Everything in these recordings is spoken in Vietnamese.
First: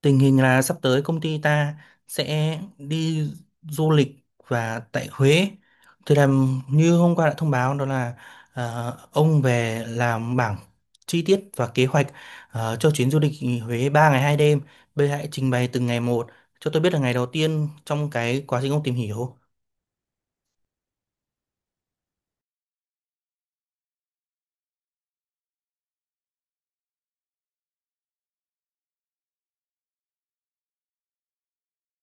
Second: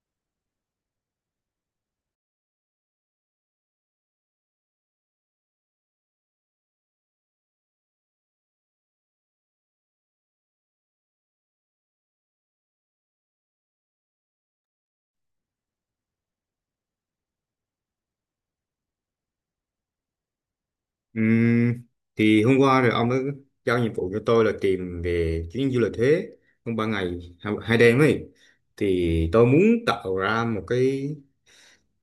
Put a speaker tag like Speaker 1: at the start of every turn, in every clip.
Speaker 1: Tình hình là sắp tới công ty ta sẽ đi du lịch và tại Huế. Thì làm như hôm qua đã thông báo, đó là ông về làm bảng chi tiết và kế hoạch cho chuyến du lịch Huế 3 ngày 2 đêm. Bây giờ hãy trình bày từng ngày một cho tôi biết là ngày đầu tiên trong cái quá trình ông tìm hiểu.
Speaker 2: Ừm, thì hôm qua rồi ông ấy giao nhiệm vụ cho tôi là tìm về chuyến du lịch Huế trong 3 ngày hai hai đêm ấy, thì tôi muốn tạo ra một cái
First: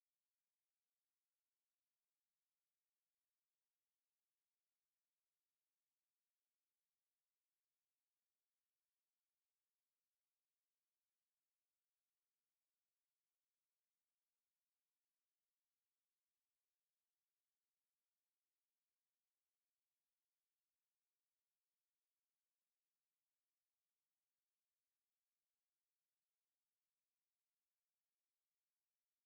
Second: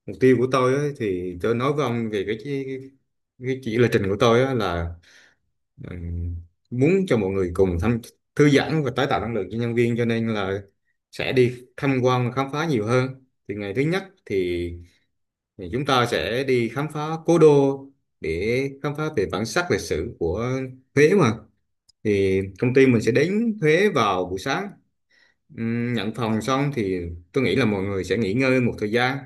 Speaker 2: mục tiêu của tôi ấy, thì tôi nói với ông về cái chỉ là trình của tôi á là ừm, muốn cho mọi người cùng thăm, thư giãn và tái tạo năng lượng cho nhân viên, cho nên là sẽ đi tham quan và khám phá nhiều hơn. Thì ngày thứ nhất thì chúng ta sẽ đi khám phá cố đô, để khám phá về bản sắc lịch sử của Huế mà. Thì công ty mình sẽ đến Huế vào buổi sáng. Nhận phòng xong thì tôi nghĩ là mọi người sẽ nghỉ ngơi một thời gian.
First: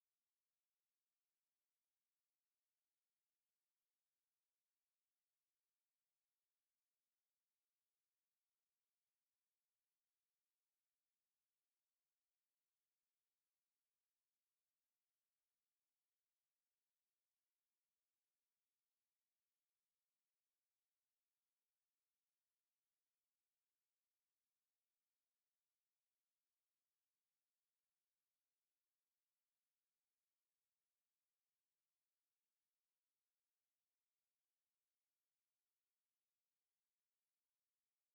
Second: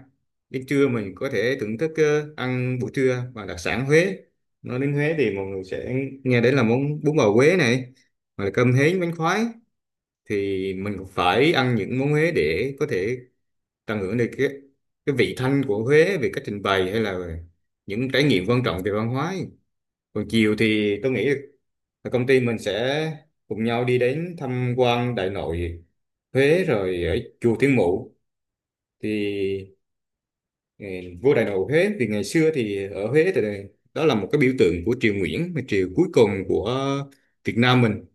Speaker 2: Đến trưa mình có thể thưởng thức ăn buổi trưa và đặc sản Huế. Nói đến Huế thì mọi người sẽ nghe đến là món bún bò Huế này, hoặc là cơm hến, bánh khoái. Thì mình cũng phải ăn những món Huế để có thể tận hưởng được cái vị thanh của Huế, về cách trình bày hay là những trải nghiệm quan trọng về văn hóa ấy. Còn chiều thì tôi nghĩ là công ty mình sẽ cùng nhau đi đến tham quan Đại Nội Huế rồi ở chùa Thiên Mụ. Thì ừ, vua Đại Nội Huế thì ngày xưa thì ở Huế thì đó là một cái biểu tượng của triều Nguyễn, mà triều cuối cùng của Việt Nam mình,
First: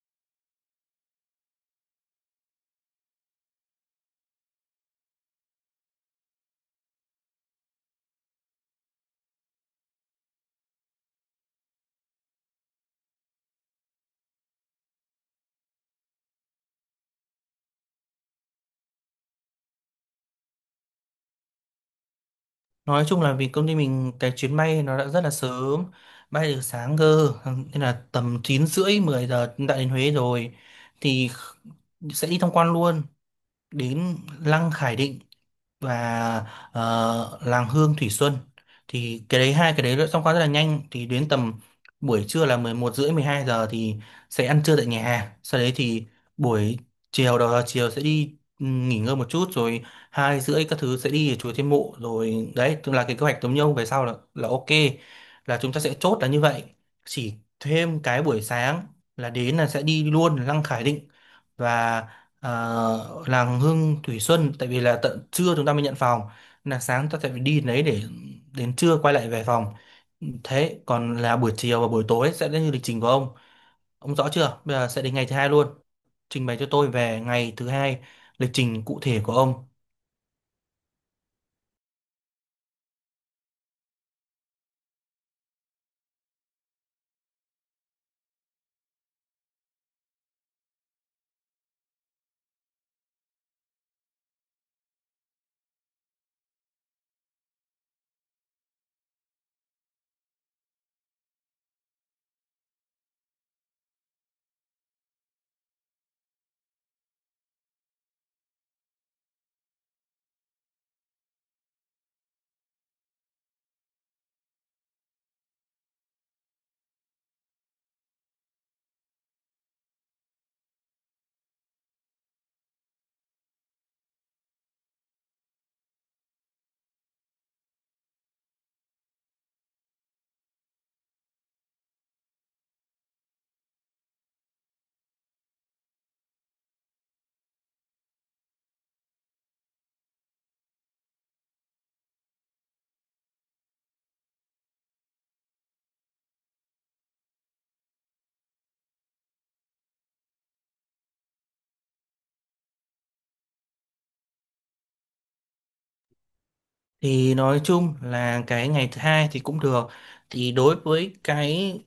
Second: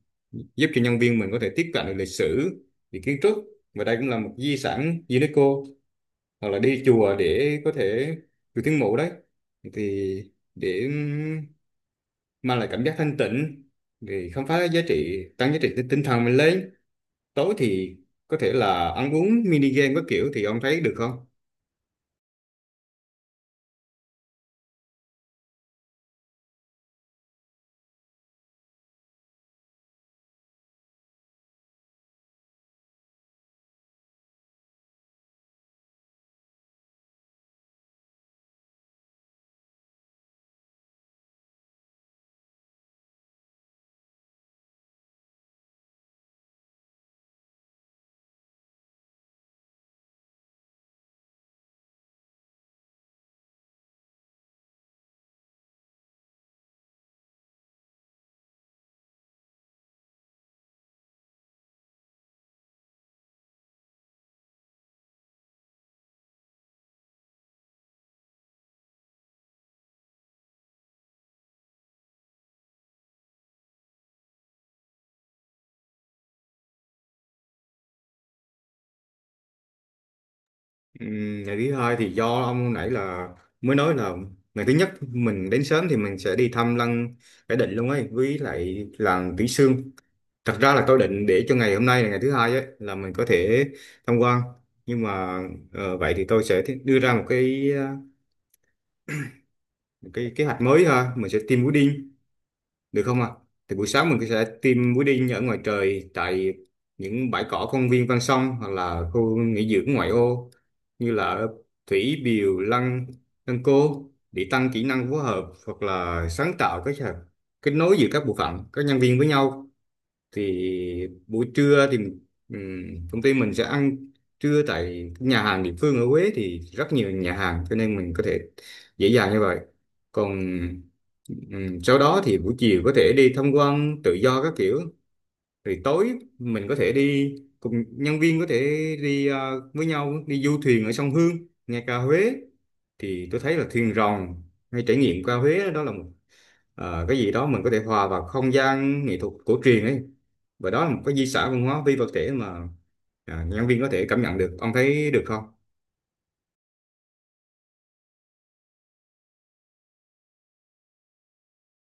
Speaker 2: giúp cho nhân viên mình có thể tiếp cận được lịch sử về kiến trúc, và đây cũng là một di sản UNESCO. Hoặc là đi chùa để có thể được tiếng mộ đấy, thì để mang lại cảm giác thanh tịnh, để khám phá giá trị, tăng giá trị tinh tinh thần mình lên. Tối thì có thể là ăn uống, mini game các kiểu, thì ông thấy được không?
Speaker 1: Nói chung là vì công ty mình cái chuyến bay nó đã rất là sớm, bay từ sáng cơ, nên là tầm 9 rưỡi 10 giờ đã đến Huế rồi, thì sẽ đi tham quan luôn, đến Lăng Khải Định và Làng Hương Thủy Xuân. Thì cái đấy, hai cái đấy đã xong qua rất là nhanh, thì đến tầm buổi trưa là 11 rưỡi 12 giờ thì sẽ ăn trưa tại nhà hàng. Sau đấy thì buổi chiều, đầu giờ chiều sẽ đi nghỉ ngơi một chút, rồi 2 rưỡi các thứ sẽ đi ở chùa Thiên Mụ rồi đấy, tức là cái kế hoạch giống nhau về sau là ok, là chúng ta sẽ chốt là như vậy, chỉ thêm cái buổi sáng là đến là sẽ đi luôn Lăng Khải Định và à, làng Hương Thủy Xuân, tại vì là tận trưa chúng ta mới nhận phòng, là sáng ta sẽ phải đi đến đấy để đến trưa quay lại về phòng. Thế còn là buổi chiều và buổi tối sẽ đến như lịch trình của ông. Ông rõ chưa? Bây giờ sẽ đến ngày thứ hai luôn, trình bày cho tôi về ngày thứ hai, lịch trình cụ thể của ông.
Speaker 2: Ngày thứ hai thì do ông hồi nãy là mới nói là ngày thứ nhất mình đến sớm thì mình sẽ đi thăm lăng Khải Định luôn ấy, với lại làng Kỹ Xương. Thật ra là tôi định để cho ngày hôm nay là ngày thứ hai ấy là mình có thể tham quan, nhưng mà vậy thì tôi sẽ đưa ra một cái một cái kế hoạch mới ha. Mình sẽ tiêm mũi đinh được không ạ? Thì buổi sáng mình sẽ tiêm mũi đinh ở ngoài trời, tại những bãi cỏ công viên ven sông, hoặc là khu nghỉ dưỡng ngoại ô như là ở Thủy Biều, Lăng Lăng Cô, để tăng kỹ năng phối hợp hoặc là sáng tạo, cái kết nối giữa các bộ phận, các nhân viên với nhau. Thì buổi trưa thì công ty mình sẽ ăn trưa tại nhà hàng địa phương ở Huế, thì rất nhiều nhà hàng cho nên mình có thể dễ dàng như vậy. Còn sau đó thì buổi chiều có thể đi tham quan tự do các kiểu, rồi tối mình có thể đi cùng nhân viên, có thể đi với nhau đi du thuyền ở sông Hương nghe ca Huế. Thì tôi thấy là thuyền rồng hay trải nghiệm ca Huế đó là một cái gì đó mình có thể hòa vào không gian nghệ thuật cổ truyền ấy, và đó là một cái di sản văn hóa phi vật thể mà nhân viên có thể cảm nhận được. Ông thấy được không?
Speaker 1: Thì nói chung là cái ngày thứ hai thì cũng được. Thì đối với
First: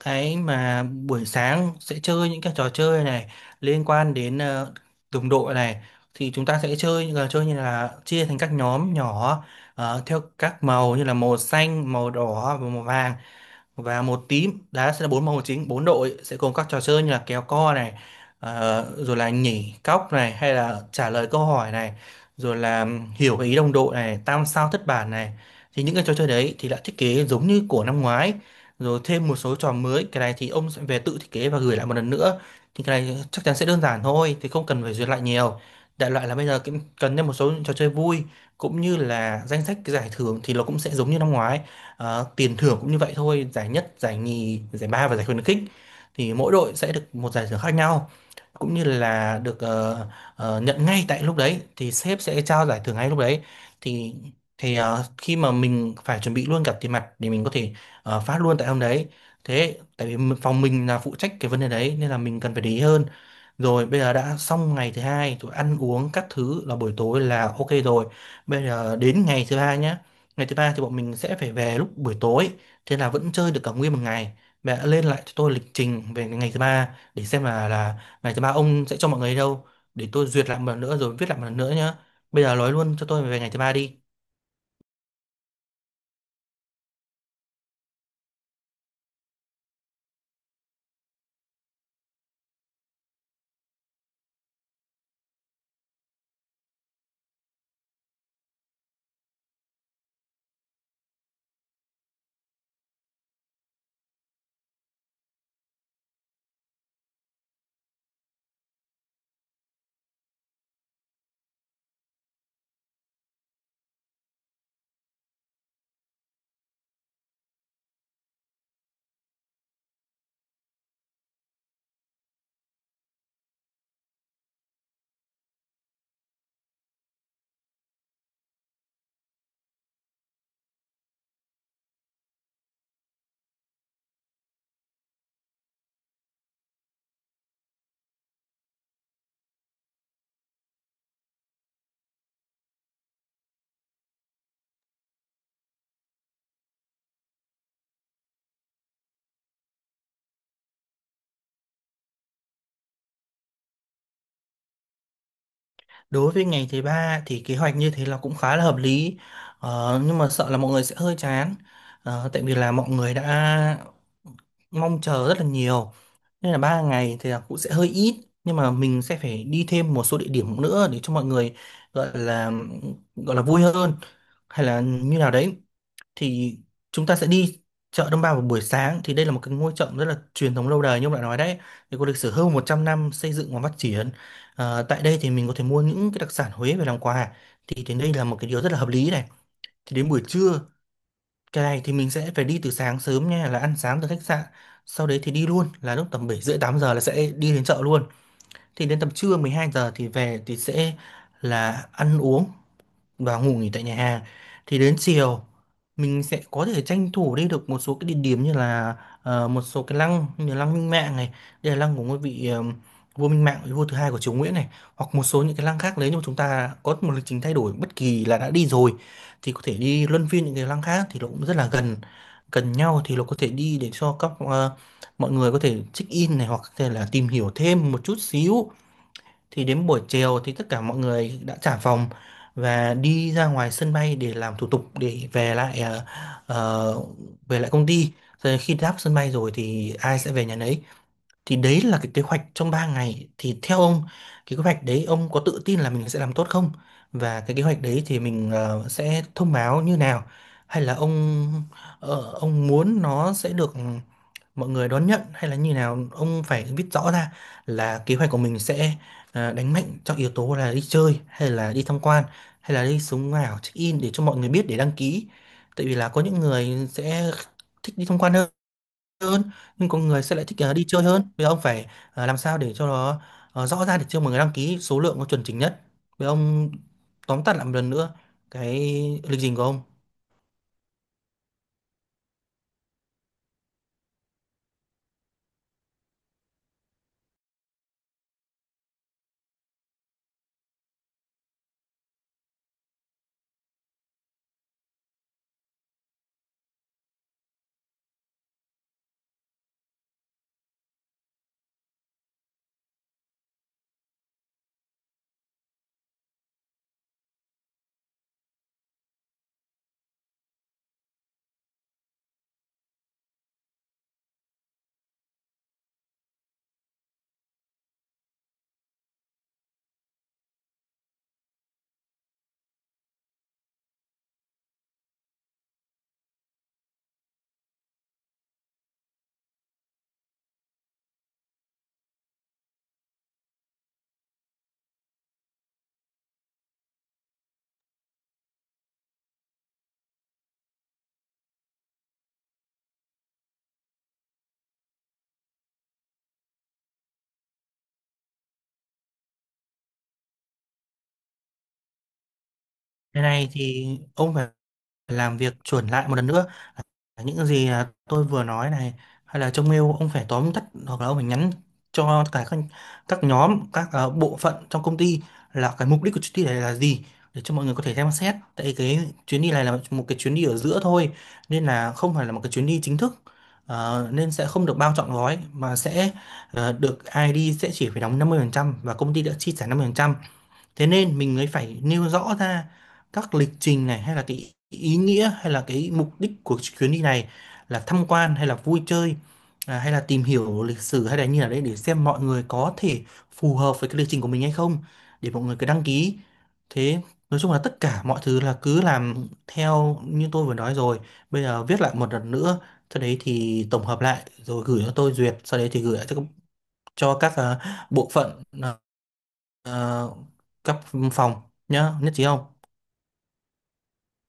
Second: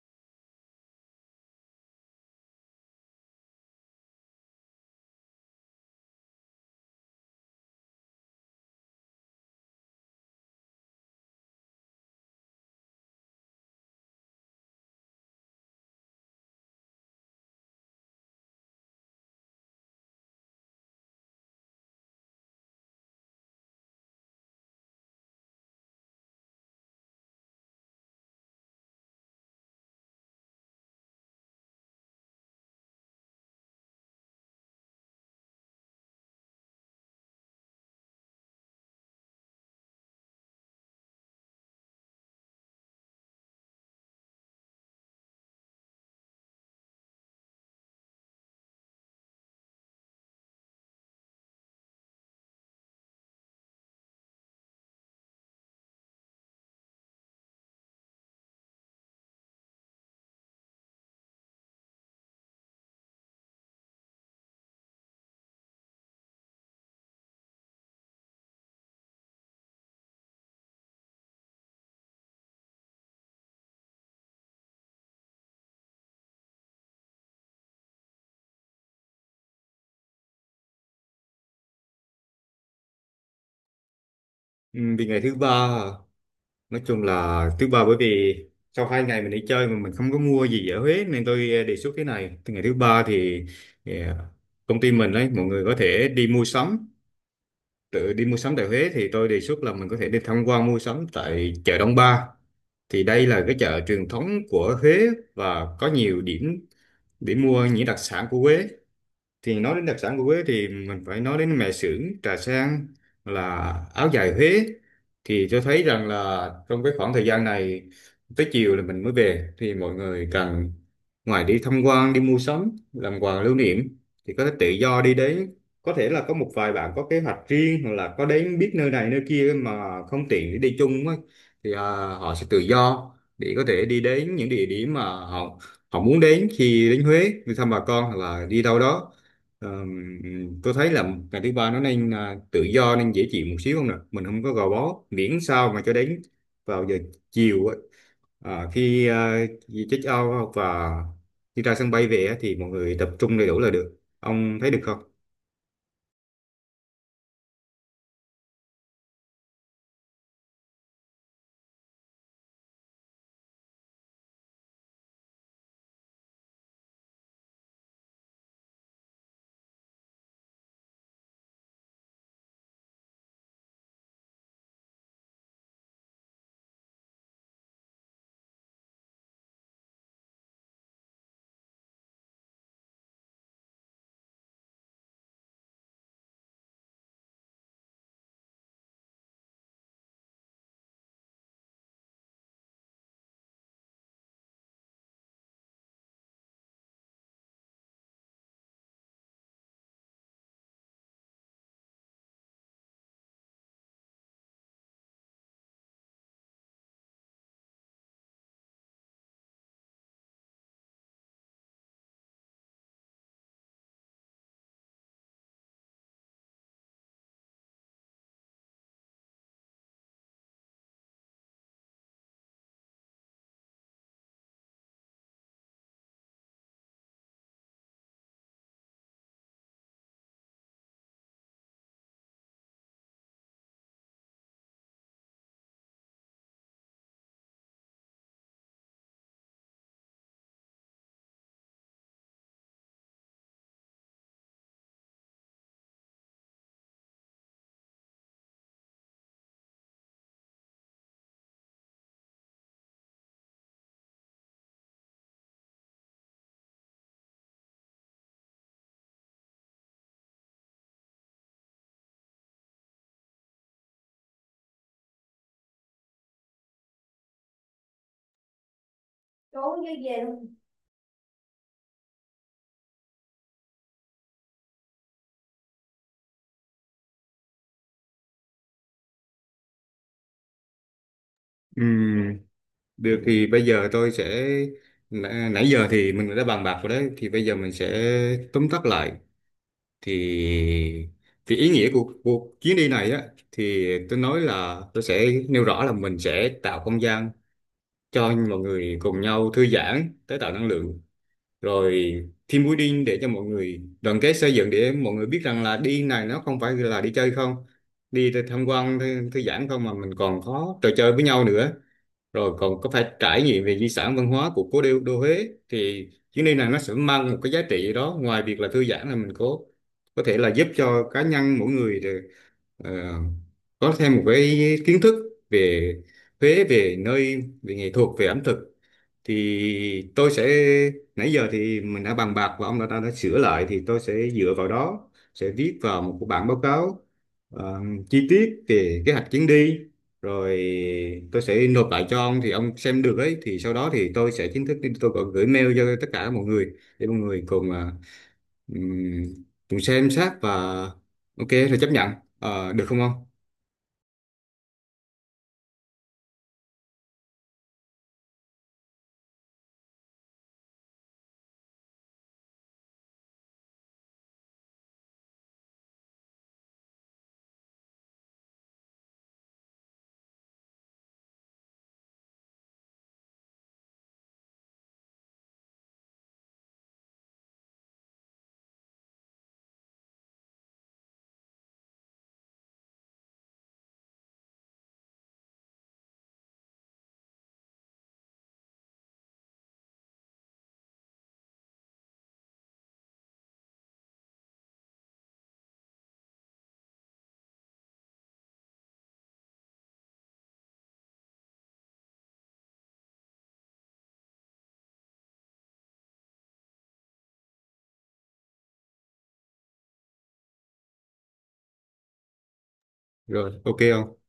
Speaker 1: cái mà buổi sáng sẽ chơi những cái trò chơi này liên quan đến đồng đội này, thì chúng ta sẽ chơi những trò chơi như là chia thành các nhóm nhỏ, theo các màu như là màu xanh, màu đỏ và màu vàng, và một tím đá, sẽ là 4 môn chính 4 đội sẽ gồm các trò chơi như là kéo co này, rồi là nhảy cóc này, hay là trả lời câu hỏi này, rồi là hiểu cái ý đồng đội này, tam sao thất bản này. Thì những cái trò chơi đấy thì đã thiết kế giống như của năm ngoái, rồi thêm một số trò mới. Cái này thì ông sẽ về tự thiết kế và gửi lại một lần nữa. Thì cái này chắc chắn sẽ đơn giản thôi, thì không cần phải duyệt lại nhiều. Đại loại là bây giờ cũng cần thêm một số trò chơi vui, cũng như là danh sách cái giải thưởng thì nó cũng sẽ giống như năm ngoái. Ờ, tiền thưởng cũng như vậy thôi, giải nhất, giải nhì, giải ba và giải khuyến khích, thì mỗi đội sẽ được một giải thưởng khác nhau, cũng như là được nhận ngay tại lúc đấy, thì sếp sẽ trao giải thưởng ngay lúc đấy. Thì thì ờ, khi mà mình phải chuẩn bị luôn cả tiền mặt để mình có thể phát luôn tại hôm đấy. Thế tại vì phòng mình là phụ trách cái vấn đề đấy nên là mình cần phải để ý hơn. Rồi bây giờ đã xong ngày thứ hai, tụi ăn uống các thứ là buổi tối là ok rồi. Bây giờ đến ngày thứ ba nhé. Ngày thứ ba thì bọn mình sẽ phải về lúc buổi tối, thế là vẫn chơi được cả nguyên một ngày. Mẹ đã lên lại cho tôi lịch trình về ngày thứ ba để xem là ngày thứ ba ông sẽ cho mọi người đi đâu, để tôi duyệt lại một lần nữa rồi viết lại một lần nữa nhé. Bây giờ nói luôn cho tôi về ngày thứ ba đi.
Speaker 2: Ừ, Vì ngày thứ ba à, nói chung là thứ ba, bởi vì sau hai ngày mình đi chơi mà mình không có mua gì ở Huế, nên tôi đề xuất thế này. Từ ngày thứ ba thì công ty mình đấy, mọi người có thể đi mua sắm, tự đi mua sắm tại Huế. Thì tôi đề xuất là mình có thể đi tham quan mua sắm tại chợ Đông Ba. Thì đây là cái chợ truyền thống của Huế, và có nhiều điểm để mua những đặc sản của Huế. Thì nói đến đặc sản của Huế thì mình phải nói đến mè xưởng, trà sen, là áo dài Huế. Thì tôi thấy rằng là trong cái khoảng thời gian này, tới chiều là mình mới về, thì mọi người cần, ngoài đi tham quan, đi mua sắm làm quà lưu niệm, thì có thể tự do đi đến. Có thể là có một vài bạn có kế hoạch riêng, hoặc là có đến biết nơi này nơi kia mà không tiện để đi chung á, thì họ sẽ tự do để có thể đi đến những địa điểm mà họ họ muốn đến, khi đến Huế đi thăm bà con hoặc là đi đâu đó. Ờm, tôi thấy là ngày thứ ba nó nên à, tự do, nên dễ chịu một xíu, không nè mình không có gò bó, miễn sao mà cho đến vào giờ chiều á, à, khi à, check out và đi ra sân bay về á, thì mọi người tập trung đầy đủ là được. Ông thấy được không?
Speaker 1: Đối với ngày thứ ba thì kế hoạch như thế là cũng khá là hợp lý, ờ, nhưng mà sợ là mọi người sẽ hơi chán, ờ, tại vì là mọi người đã mong chờ rất là nhiều. Nên là 3 ngày thì là cũng sẽ hơi ít, nhưng mà mình sẽ phải đi thêm một số địa điểm nữa để cho mọi người gọi là gọi là vui hơn hay là như nào đấy. Thì chúng ta sẽ đi chợ Đông Ba vào buổi sáng, thì đây là một cái ngôi chợ rất là truyền thống lâu đời như ông đã nói đấy, thì có lịch sử hơn 100 năm xây dựng và phát triển. Ờ, tại đây thì mình có thể mua những cái đặc sản Huế về làm quà, thì đến đây là một cái điều rất là hợp lý này. Thì đến buổi trưa, cái này thì mình sẽ phải đi từ sáng sớm nha, là ăn sáng từ khách sạn sau đấy thì đi luôn, là lúc tầm 7 rưỡi 8 giờ là sẽ đi đến chợ luôn. Thì đến tầm trưa 12 giờ thì về, thì sẽ là ăn uống và ngủ nghỉ tại nhà hàng. Thì đến chiều mình sẽ có thể tranh thủ đi được một số cái địa điểm, như là một số cái lăng như là lăng Minh Mạng này, đây là lăng của ngôi vị vua Minh Mạng, vị vua thứ hai của Triều Nguyễn này, hoặc một số những cái lăng khác nếu như chúng ta có một lịch trình thay đổi bất kỳ là đã đi rồi, thì có thể đi luân phiên những cái lăng khác thì nó cũng rất là gần, gần nhau, thì nó có thể đi để cho các mọi người có thể check in này, hoặc có thể là tìm hiểu thêm một chút xíu. Thì đến buổi chiều thì tất cả mọi người đã trả phòng và đi ra ngoài sân bay để làm thủ tục để về lại, ờ, về lại công ty. Rồi khi đáp sân bay rồi thì ai sẽ về nhà nấy. Thì đấy là cái kế hoạch trong 3 ngày. Thì theo ông, cái kế hoạch đấy ông có tự tin là mình sẽ làm tốt không? Và cái kế hoạch đấy thì mình sẽ thông báo như nào? Hay là ông muốn nó sẽ được mọi người đón nhận hay là như nào, ông phải viết rõ ra là kế hoạch của mình sẽ đánh mạnh trong yếu tố là đi chơi hay là đi tham quan, hay là đi sống ảo check in, để cho mọi người biết để đăng ký. Tại vì là có những người sẽ thích đi tham quan hơn hơn,
Speaker 2: Trốn
Speaker 1: nhưng
Speaker 2: chứ
Speaker 1: có
Speaker 2: về
Speaker 1: người sẽ lại
Speaker 2: luôn.
Speaker 1: thích đi chơi hơn. Bây giờ ông phải làm sao để cho nó rõ ra để cho mọi người đăng ký số lượng nó chuẩn chỉnh nhất. Bây giờ ông tóm tắt lại một lần nữa cái lịch trình của ông.
Speaker 2: Ừm, Được, thì bây giờ tôi sẽ, nãy nãy giờ thì mình đã bàn bạc rồi đấy, thì bây giờ mình sẽ tóm tắt lại. Thì ý nghĩa của cuộc chuyến đi này á, thì tôi nói là tôi sẽ nêu rõ là mình sẽ tạo không gian cho mọi người cùng nhau thư giãn, tái tạo năng lượng, rồi team building để cho mọi người đoàn kết xây dựng, để mọi người biết rằng là đi này nó không phải là đi chơi không, đi để tham quan thư giãn không, mà mình còn có trò chơi với nhau nữa, rồi còn có phải trải nghiệm về di sản văn hóa của cố đô, Huế. Thì chuyến đi này nó sẽ mang một cái giá trị gì đó, ngoài việc là thư giãn là mình có thể là giúp cho cá nhân mỗi người được, ờ, có thêm một cái kiến thức về Huế, về nơi, về nghệ thuật, về ẩm thực. Thì tôi sẽ, nãy giờ thì mình đã bàn bạc và ông đã sửa lại, thì tôi sẽ dựa vào đó sẽ viết vào một cái bản báo cáo ờ, chi tiết về kế hoạch chuyến đi, rồi tôi sẽ nộp lại cho ông thì ông xem được ấy. Thì sau đó thì tôi sẽ chính thức đi, tôi còn gửi mail cho tất cả mọi người để mọi người cùng ừm, cùng xem xét, và ok rồi chấp nhận. Ờ, được không
Speaker 1: Cái
Speaker 2: ông?
Speaker 1: này thì ông phải làm việc chuẩn lại một lần nữa những gì tôi vừa nói này. Hay là trong mail ông phải tóm tắt, hoặc là ông phải nhắn cho tất cả các nhóm, các bộ phận trong công ty là cái mục đích của chuyến đi này là gì, để cho mọi người có thể xem xét. Tại cái chuyến đi này là một cái chuyến đi ở giữa thôi, nên là không phải là một cái chuyến đi chính thức. Ờ, nên sẽ không được bao trọn gói mà sẽ, được ai đi sẽ chỉ phải đóng 50% và công ty đã chi trả 50%. Thế nên mình mới phải nêu rõ ra các lịch trình này, hay là cái ý nghĩa, hay là cái mục đích của chuyến đi này là tham quan hay là vui chơi, hay là tìm hiểu lịch sử, hay là như là đấy, để xem mọi người có thể phù hợp với cái lịch trình của mình hay không, để mọi người cứ đăng ký. Thế nói chung là tất cả mọi thứ là cứ làm theo như tôi vừa nói rồi. Bây giờ viết lại một lần nữa, sau đấy thì tổng hợp lại rồi gửi cho tôi duyệt, sau đấy thì gửi lại cho các bộ phận, Ờ, cấp phòng, nhá, nhất trí không?
Speaker 2: Rồi, ok không?